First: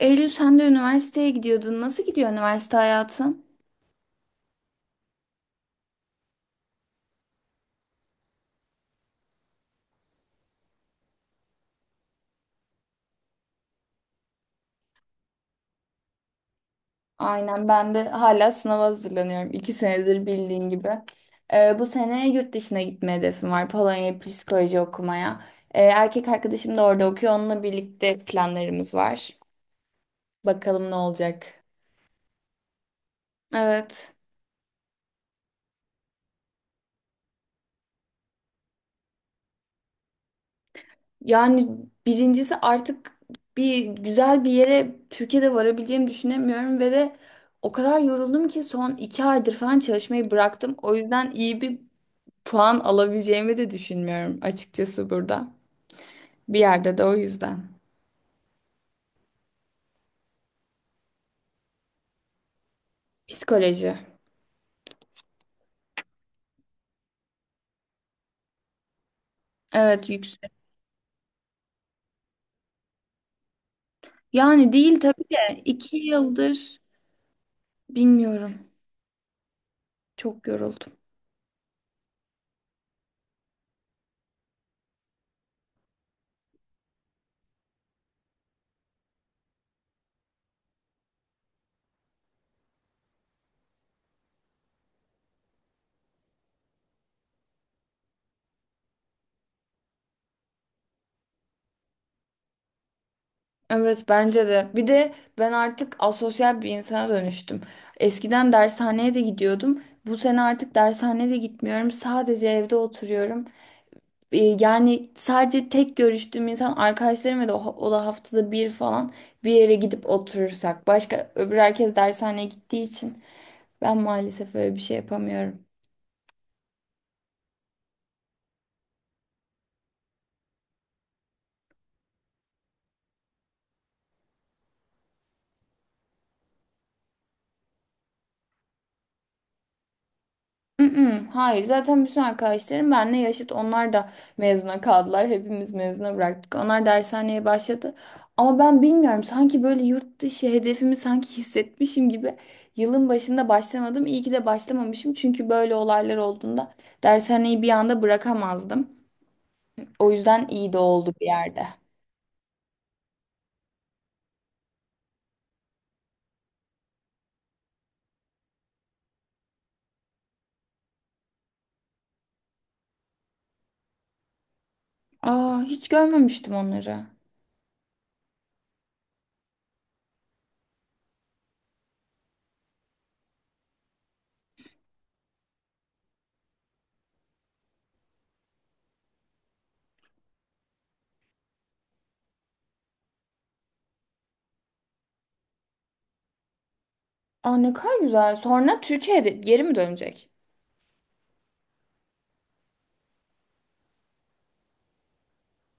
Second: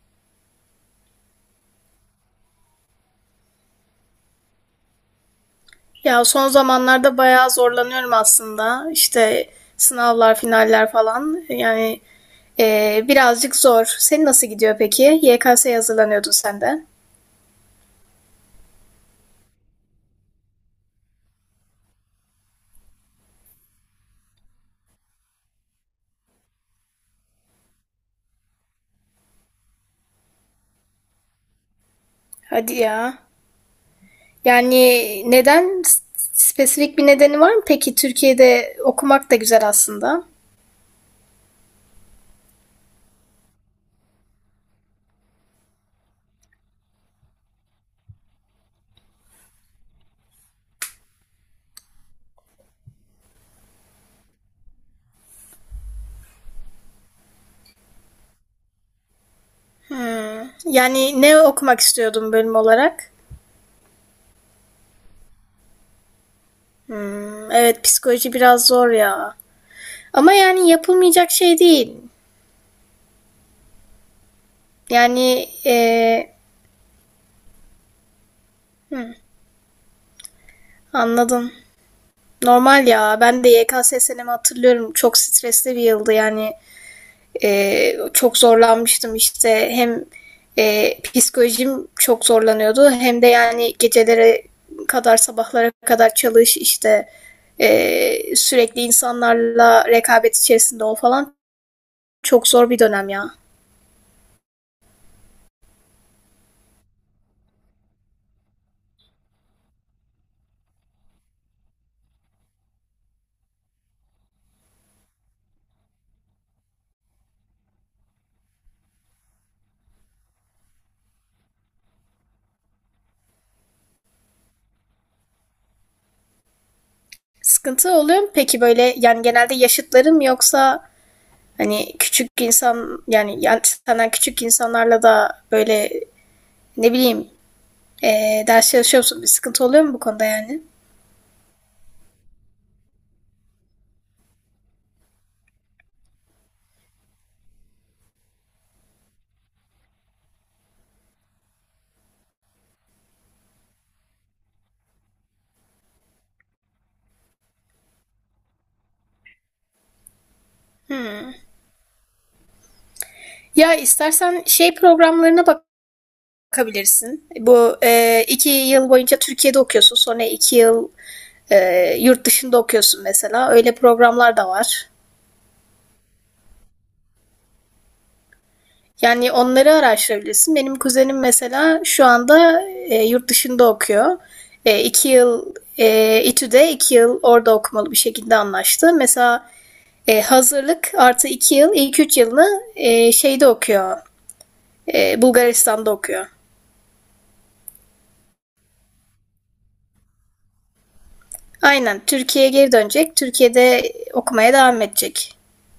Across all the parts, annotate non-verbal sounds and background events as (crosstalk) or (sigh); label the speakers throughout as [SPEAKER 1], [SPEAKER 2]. [SPEAKER 1] Eylül sen de üniversiteye gidiyordun. Nasıl gidiyor üniversite hayatın?
[SPEAKER 2] Ya son zamanlarda bayağı zorlanıyorum aslında. İşte sınavlar, finaller falan. Birazcık zor. Senin nasıl gidiyor peki? YKS'ye hazırlanıyordun sen de.
[SPEAKER 1] Aynen ben de hala sınava hazırlanıyorum. İki senedir bildiğin gibi. Bu sene yurt dışına gitme hedefim var. Polonya'ya psikoloji okumaya. Erkek arkadaşım da orada okuyor. Onunla birlikte planlarımız var. Bakalım ne olacak.
[SPEAKER 2] Hadi ya.
[SPEAKER 1] Evet.
[SPEAKER 2] Yani neden? Spesifik bir nedeni var mı peki? Türkiye'de okumak da güzel aslında.
[SPEAKER 1] Yani birincisi artık bir güzel bir yere Türkiye'de varabileceğimi düşünemiyorum ve de o kadar yoruldum ki son iki aydır falan çalışmayı bıraktım. O yüzden iyi bir puan alabileceğimi de düşünmüyorum açıkçası burada. Bir yerde de o yüzden.
[SPEAKER 2] Hmm. Yani ne okumak istiyordun bölüm olarak?
[SPEAKER 1] Psikoloji.
[SPEAKER 2] Hmm, evet psikoloji biraz zor ya.
[SPEAKER 1] Evet
[SPEAKER 2] Ama
[SPEAKER 1] yüksek.
[SPEAKER 2] yani yapılmayacak şey değil.
[SPEAKER 1] Yani değil tabii
[SPEAKER 2] Yani
[SPEAKER 1] de iki
[SPEAKER 2] eee,
[SPEAKER 1] yıldır bilmiyorum. Çok yoruldum.
[SPEAKER 2] Anladım. Normal ya. Ben de YKS senemi hatırlıyorum. Çok stresli bir yıldı yani. Çok zorlanmıştım işte. Hem psikolojim çok zorlanıyordu. Hem de yani gecelere kadar sabahlara kadar çalış işte sürekli insanlarla rekabet içerisinde ol falan. Çok zor bir dönem ya.
[SPEAKER 1] Evet bence de. Bir de ben artık asosyal bir insana dönüştüm. Eskiden dershaneye de gidiyordum. Bu sene artık dershaneye de gitmiyorum. Sadece evde oturuyorum. Yani sadece tek görüştüğüm insan arkadaşlarım ve de o da haftada bir falan bir yere gidip oturursak. Başka öbür herkes dershaneye gittiği için ben maalesef öyle bir şey yapamıyorum.
[SPEAKER 2] Sıkıntı oluyor mu peki böyle yani genelde yaşıtlarım yoksa hani küçük insan yani, yani senden küçük insanlarla da böyle ne bileyim. Ders çalışıyor musun? Bir sıkıntı oluyor mu bu konuda yani?
[SPEAKER 1] Mm-mm, hayır zaten bütün arkadaşlarım benimle yaşıt onlar da mezuna kaldılar. Hepimiz mezuna bıraktık. Onlar dershaneye başladı. Ama ben bilmiyorum sanki böyle yurt dışı hedefimi sanki hissetmişim gibi yılın başında başlamadım. İyi ki de başlamamışım çünkü böyle olaylar olduğunda dershaneyi bir anda bırakamazdım. O yüzden iyi de oldu bir
[SPEAKER 2] Hmm.
[SPEAKER 1] yerde.
[SPEAKER 2] Ya istersen şey programlarına bakabilirsin. Bu iki yıl boyunca Türkiye'de okuyorsun. Sonra iki yıl yurt dışında okuyorsun mesela. Öyle programlar da var.
[SPEAKER 1] Aa hiç görmemiştim onları.
[SPEAKER 2] Yani onları araştırabilirsin. Benim kuzenim mesela şu anda yurt dışında okuyor. İki yıl İTÜ'de, iki yıl orada okumalı bir şekilde anlaştı. Mesela hazırlık artı iki yıl, ilk üç yılını şeyde okuyor. Bulgaristan'da okuyor.
[SPEAKER 1] Aa ne kadar güzel. Sonra Türkiye'de geri mi dönecek?
[SPEAKER 2] Aynen. Türkiye'ye geri dönecek. Türkiye'de okumaya devam edecek.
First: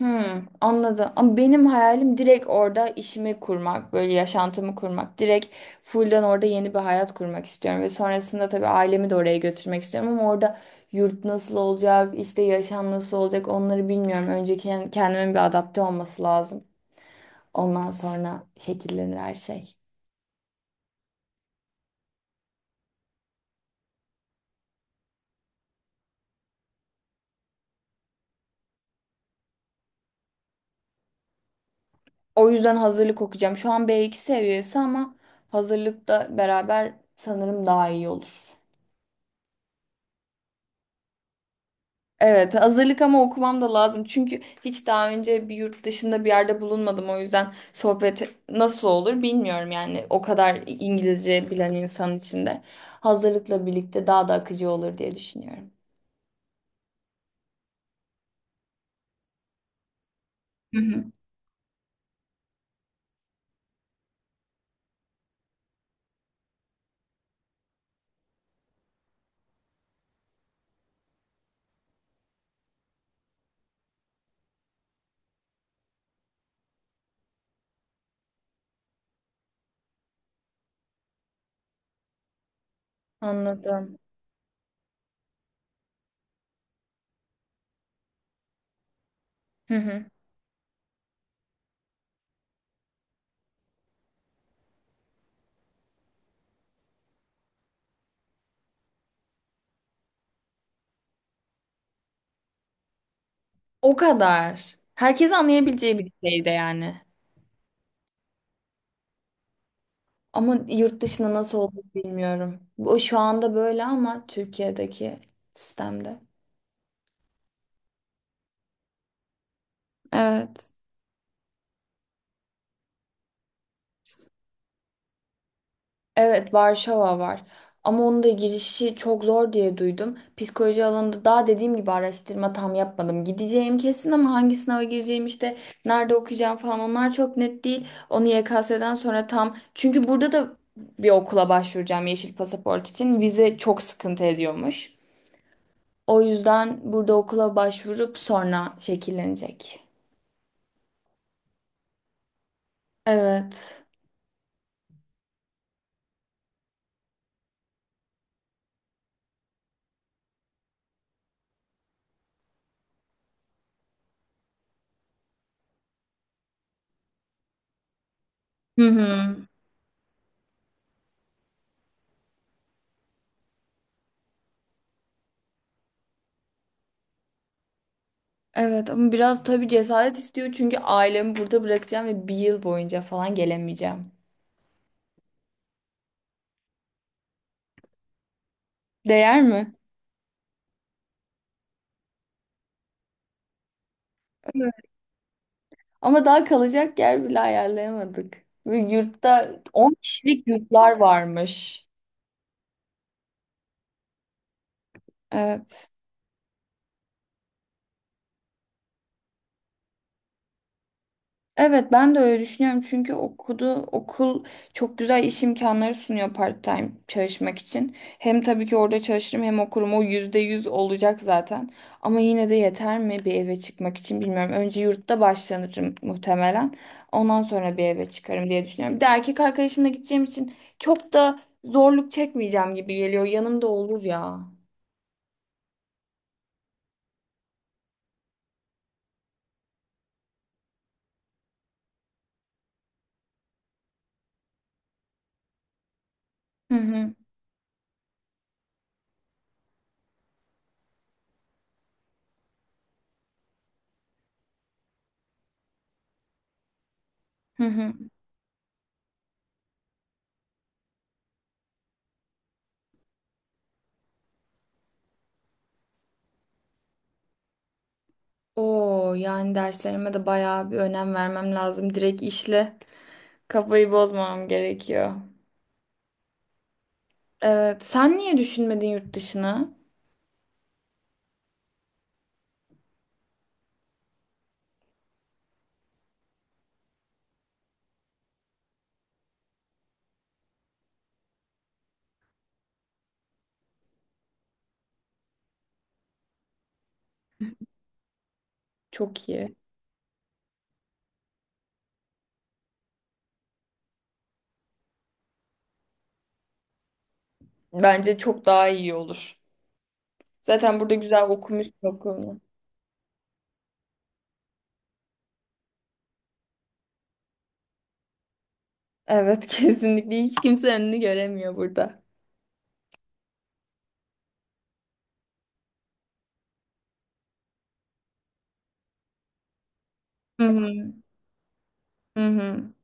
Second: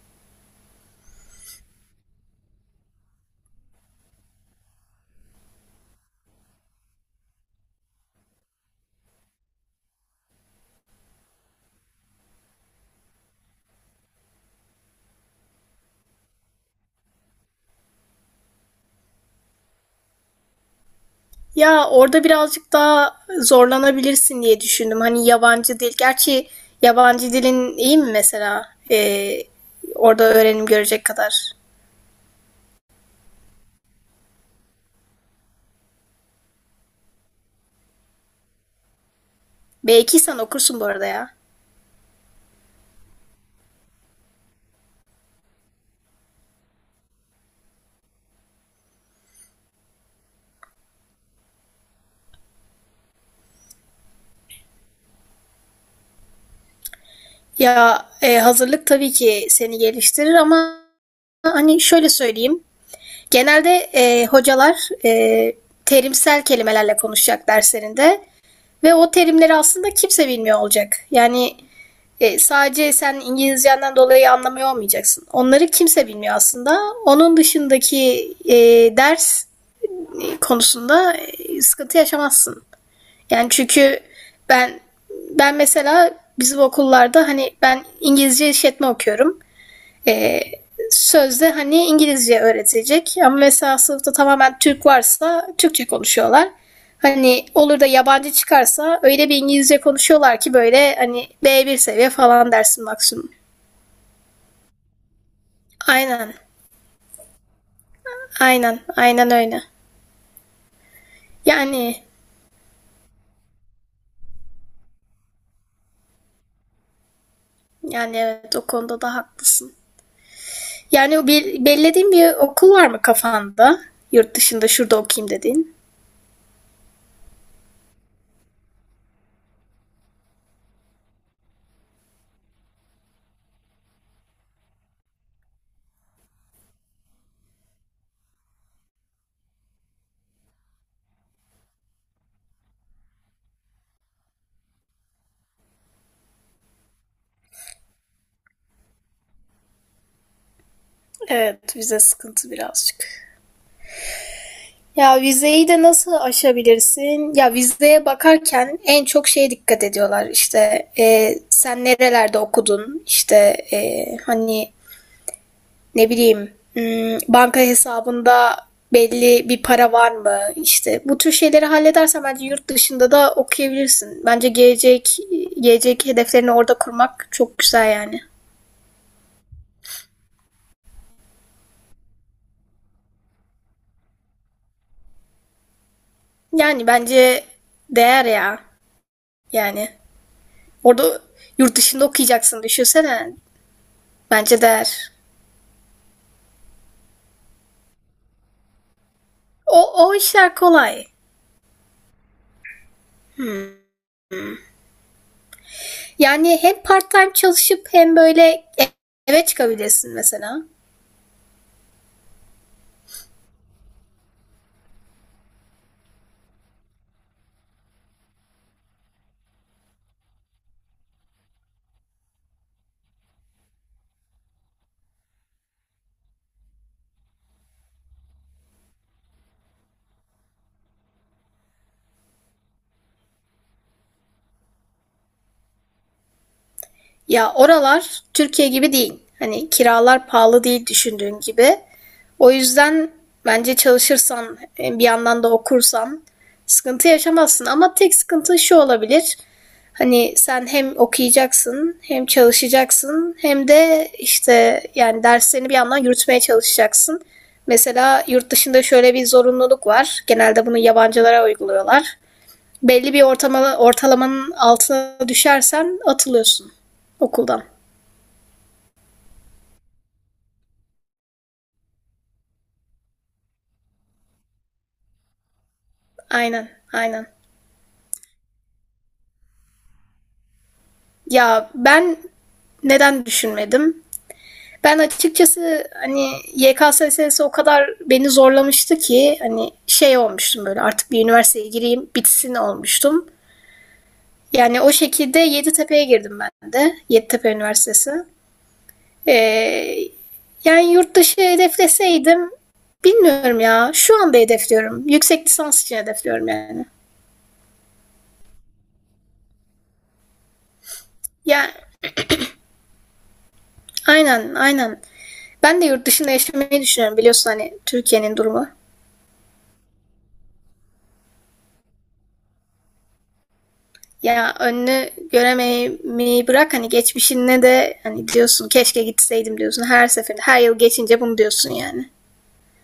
[SPEAKER 1] Hmm, anladım. Ama benim hayalim direkt orada işimi kurmak, böyle yaşantımı kurmak. Direkt full'den orada yeni bir hayat kurmak istiyorum. Ve sonrasında tabii ailemi de oraya götürmek istiyorum. Ama orada yurt nasıl olacak, işte yaşam nasıl olacak onları bilmiyorum. Önce kendimin bir adapte olması lazım. Ondan sonra şekillenir her şey.
[SPEAKER 2] Ya orada birazcık daha zorlanabilirsin diye düşündüm. Hani yabancı dil. Gerçi yabancı dilin iyi mi mesela? Orada öğrenim görecek kadar.
[SPEAKER 1] O yüzden hazırlık okuyacağım. Şu an B2 seviyesi ama hazırlıkta beraber sanırım daha iyi olur.
[SPEAKER 2] B2 sen okursun bu arada ya.
[SPEAKER 1] Evet, hazırlık ama okumam da lazım. Çünkü hiç daha önce bir yurt dışında bir yerde bulunmadım. O yüzden sohbet nasıl olur bilmiyorum yani. O kadar İngilizce bilen insan içinde. Hazırlıkla birlikte daha da akıcı olur diye düşünüyorum.
[SPEAKER 2] Ya hazırlık tabii ki seni geliştirir ama
[SPEAKER 1] Hı hı.
[SPEAKER 2] hani şöyle söyleyeyim. Genelde hocalar e, terimsel kelimelerle konuşacak derslerinde. Ve o terimleri aslında kimse bilmiyor olacak. Yani sadece sen İngilizcenden dolayı anlamıyor olmayacaksın. Onları kimse bilmiyor aslında. Onun dışındaki ders konusunda sıkıntı yaşamazsın. Yani
[SPEAKER 1] Anladım.
[SPEAKER 2] çünkü ben ben mesela bizim okullarda hani ben İngilizce işletme okuyorum,
[SPEAKER 1] Hı hı.
[SPEAKER 2] e, sözde hani İngilizce öğretilecek ama mesela sınıfta tamamen Türk varsa Türkçe konuşuyorlar. Hani olur da yabancı çıkarsa öyle bir İngilizce konuşuyorlar ki böyle hani B1 seviye falan dersin maksimum.
[SPEAKER 1] O kadar. Herkes anlayabileceği bir
[SPEAKER 2] Aynen.
[SPEAKER 1] şeydi yani.
[SPEAKER 2] Aynen. Aynen öyle.
[SPEAKER 1] Ama yurt dışında nasıl olduğunu
[SPEAKER 2] Yani
[SPEAKER 1] bilmiyorum. Bu şu anda böyle ama Türkiye'deki sistemde.
[SPEAKER 2] yani evet o konuda da haklısın.
[SPEAKER 1] Evet.
[SPEAKER 2] Yani o bir, belirlediğin bir okul var mı kafanda? Yurt dışında şurada okuyayım dediğin.
[SPEAKER 1] Evet, Varşova var. Ama onun da girişi çok zor diye duydum. Psikoloji alanında daha dediğim gibi araştırma tam yapmadım. Gideceğim kesin ama hangi sınava gireceğim işte nerede okuyacağım falan onlar çok net değil. Onu YKS'den sonra tam çünkü burada da bir okula başvuracağım yeşil pasaport için. Vize çok sıkıntı ediyormuş. O yüzden burada okula başvurup sonra şekillenecek.
[SPEAKER 2] Evet vize sıkıntı birazcık.
[SPEAKER 1] Evet.
[SPEAKER 2] Ya vizeyi de nasıl aşabilirsin? Ya vizeye bakarken en çok şeye dikkat ediyorlar. İşte sen nerelerde okudun? İşte hani ne bileyim, hmm, banka hesabında
[SPEAKER 1] Hı hı.
[SPEAKER 2] belli bir para var mı? İşte bu tür şeyleri halledersen bence yurt dışında da okuyabilirsin. Bence gelecek hedeflerini orada kurmak çok güzel yani.
[SPEAKER 1] Evet ama biraz tabii cesaret istiyor çünkü ailemi burada bırakacağım ve bir yıl boyunca falan gelemeyeceğim.
[SPEAKER 2] Yani bence değer ya.
[SPEAKER 1] Değer mi?
[SPEAKER 2] Yani orada yurt dışında okuyacaksın düşünsene. Bence
[SPEAKER 1] Evet.
[SPEAKER 2] değer.
[SPEAKER 1] Ama daha kalacak yer bile ayarlayamadık. Ve yurtta 10
[SPEAKER 2] O
[SPEAKER 1] kişilik
[SPEAKER 2] işler
[SPEAKER 1] yurtlar
[SPEAKER 2] kolay.
[SPEAKER 1] varmış.
[SPEAKER 2] Hmm.
[SPEAKER 1] Evet.
[SPEAKER 2] Yani hem part time çalışıp hem böyle eve çıkabilirsin mesela.
[SPEAKER 1] Evet ben de öyle düşünüyorum çünkü okul çok güzel iş imkanları sunuyor part-time çalışmak için. Hem tabii ki orada çalışırım hem okurum o yüzde yüz olacak zaten. Ama yine de yeter mi bir eve çıkmak için bilmiyorum. Önce yurtta başlanırım muhtemelen. Ondan sonra bir eve çıkarım diye düşünüyorum. Bir de erkek arkadaşımla gideceğim için çok da zorluk çekmeyeceğim gibi geliyor. Yanımda olur ya.
[SPEAKER 2] Ya oralar Türkiye gibi değil. Hani kiralar pahalı değil düşündüğün gibi. O yüzden bence çalışırsan, bir yandan da okursan
[SPEAKER 1] Hı
[SPEAKER 2] sıkıntı
[SPEAKER 1] hı.
[SPEAKER 2] yaşamazsın. Ama tek sıkıntı şu olabilir. Hani sen hem okuyacaksın, hem çalışacaksın, hem de işte yani derslerini bir yandan yürütmeye çalışacaksın.
[SPEAKER 1] Hı hı.
[SPEAKER 2] Mesela yurt dışında şöyle bir zorunluluk var. Genelde bunu yabancılara uyguluyorlar, belli bir ortalamanın altına düşersen atılıyorsun okuldan.
[SPEAKER 1] Oo yani derslerime de bayağı bir önem vermem lazım. Direkt işle. Kafayı bozmam gerekiyor.
[SPEAKER 2] Aynen, aynen.
[SPEAKER 1] Evet. Sen niye düşünmedin yurt dışını?
[SPEAKER 2] Ya ben neden düşünmedim? Ben açıkçası hani YKS meselesi o kadar beni zorlamıştı ki hani şey olmuştum böyle artık bir üniversiteye gireyim bitsin olmuştum. Yani o şekilde Yeditepe'ye girdim ben de. Yeditepe Üniversitesi.
[SPEAKER 1] Çok iyi.
[SPEAKER 2] Ee, Yani yurt dışı hedefleseydim bilmiyorum ya. Şu anda hedefliyorum. Yüksek lisans için hedefliyorum yani.
[SPEAKER 1] Bence çok daha iyi olur. Zaten burada güzel
[SPEAKER 2] Ya
[SPEAKER 1] okumuşsun okulunu.
[SPEAKER 2] aynen. Ben de yurt dışında yaşamayı düşünüyorum biliyorsun hani Türkiye'nin durumu.
[SPEAKER 1] Evet (laughs) kesinlikle. Hiç kimse önünü göremiyor burada.
[SPEAKER 2] Ya önünü göremeyi bırak hani geçmişine de hani diyorsun keşke gitseydim diyorsun her
[SPEAKER 1] Hı
[SPEAKER 2] seferinde her yıl
[SPEAKER 1] hı.
[SPEAKER 2] geçince bunu diyorsun yani.
[SPEAKER 1] Hı hı.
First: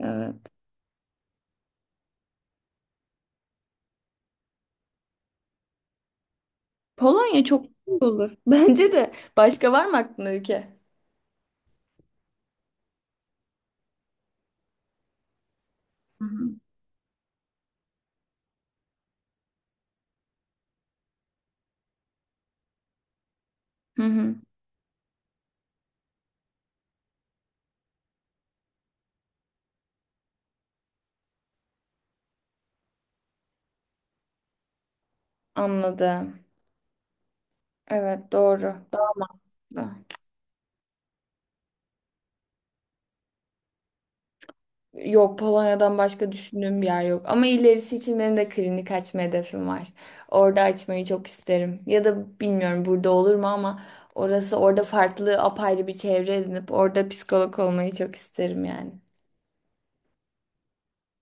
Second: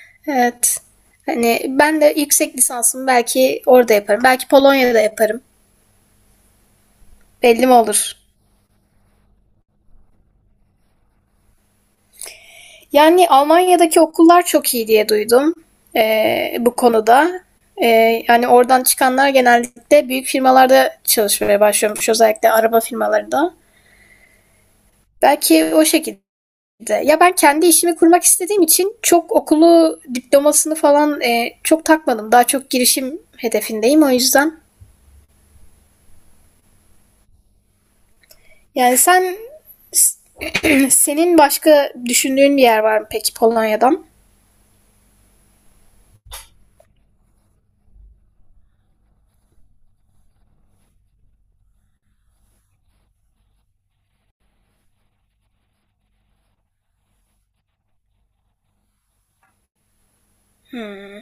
[SPEAKER 1] Evet.
[SPEAKER 2] Evet. Hani ben de yüksek lisansımı belki orada yaparım. Belki Polonya'da yaparım.
[SPEAKER 1] Polonya çok
[SPEAKER 2] Belli mi
[SPEAKER 1] iyi
[SPEAKER 2] olur?
[SPEAKER 1] olur. (laughs) Bence de. Başka var mı aklında ülke?
[SPEAKER 2] Yani Almanya'daki okullar çok iyi diye duydum
[SPEAKER 1] Hı hı.
[SPEAKER 2] bu konuda. Yani oradan çıkanlar genellikle büyük firmalarda çalışmaya başlıyormuş, özellikle araba firmalarında.
[SPEAKER 1] Hı hı.
[SPEAKER 2] Belki o şekilde. Ya ben kendi işimi kurmak istediğim için çok okulu, diplomasını falan çok takmadım. Daha çok girişim hedefindeyim o yüzden.
[SPEAKER 1] Anladım. Evet doğru.
[SPEAKER 2] Yani sen
[SPEAKER 1] Doğru.
[SPEAKER 2] (clears throat) senin başka düşündüğün bir yer var mı peki Polonya'dan?
[SPEAKER 1] Yok Polonya'dan başka düşündüğüm bir yer yok. Ama ilerisi için benim de klinik açma hedefim var. Orada açmayı çok isterim. Ya da bilmiyorum burada olur mu ama orası orada farklı apayrı bir çevre edinip orada psikolog olmayı çok isterim yani.
[SPEAKER 2] Hmm.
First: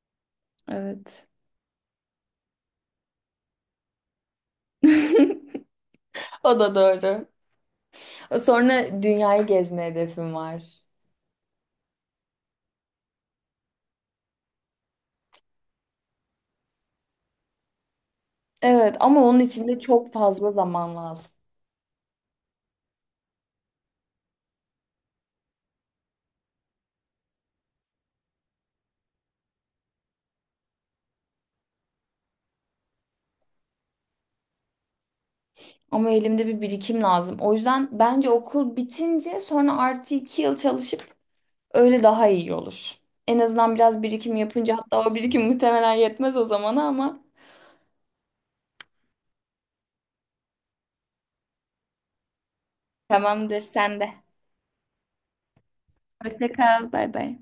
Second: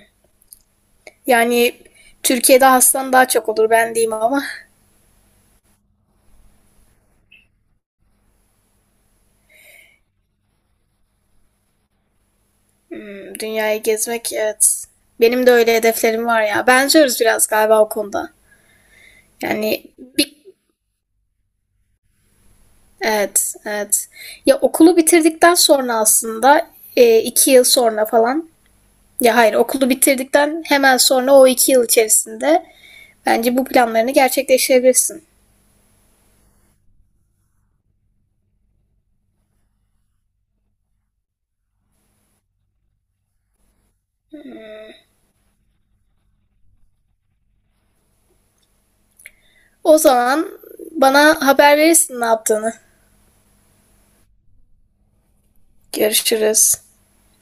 [SPEAKER 1] Evet.
[SPEAKER 2] Yani Türkiye'de hastan daha çok olur ben diyeyim ama.
[SPEAKER 1] (laughs) O da doğru. Sonra dünyayı gezme hedefim var.
[SPEAKER 2] Hmm, dünyayı gezmek evet. Benim de öyle hedeflerim var ya. Benziyoruz biraz galiba o konuda.
[SPEAKER 1] Evet ama onun için de
[SPEAKER 2] Yani
[SPEAKER 1] çok
[SPEAKER 2] bir,
[SPEAKER 1] fazla zaman lazım.
[SPEAKER 2] evet evet. Ya okulu bitirdikten sonra aslında iki yıl sonra falan. Ya hayır okulu bitirdikten hemen sonra o iki yıl içerisinde bence bu planlarını gerçekleştirebilirsin.
[SPEAKER 1] Ama elimde bir birikim lazım. O yüzden bence okul bitince sonra artı iki yıl çalışıp öyle daha iyi olur. En azından biraz birikim yapınca hatta o birikim muhtemelen yetmez o zamana ama
[SPEAKER 2] O zaman bana haber verirsin ne yaptığını.
[SPEAKER 1] tamamdır sen de. Hoşça
[SPEAKER 2] Görüşürüz.
[SPEAKER 1] kal. Bay bay.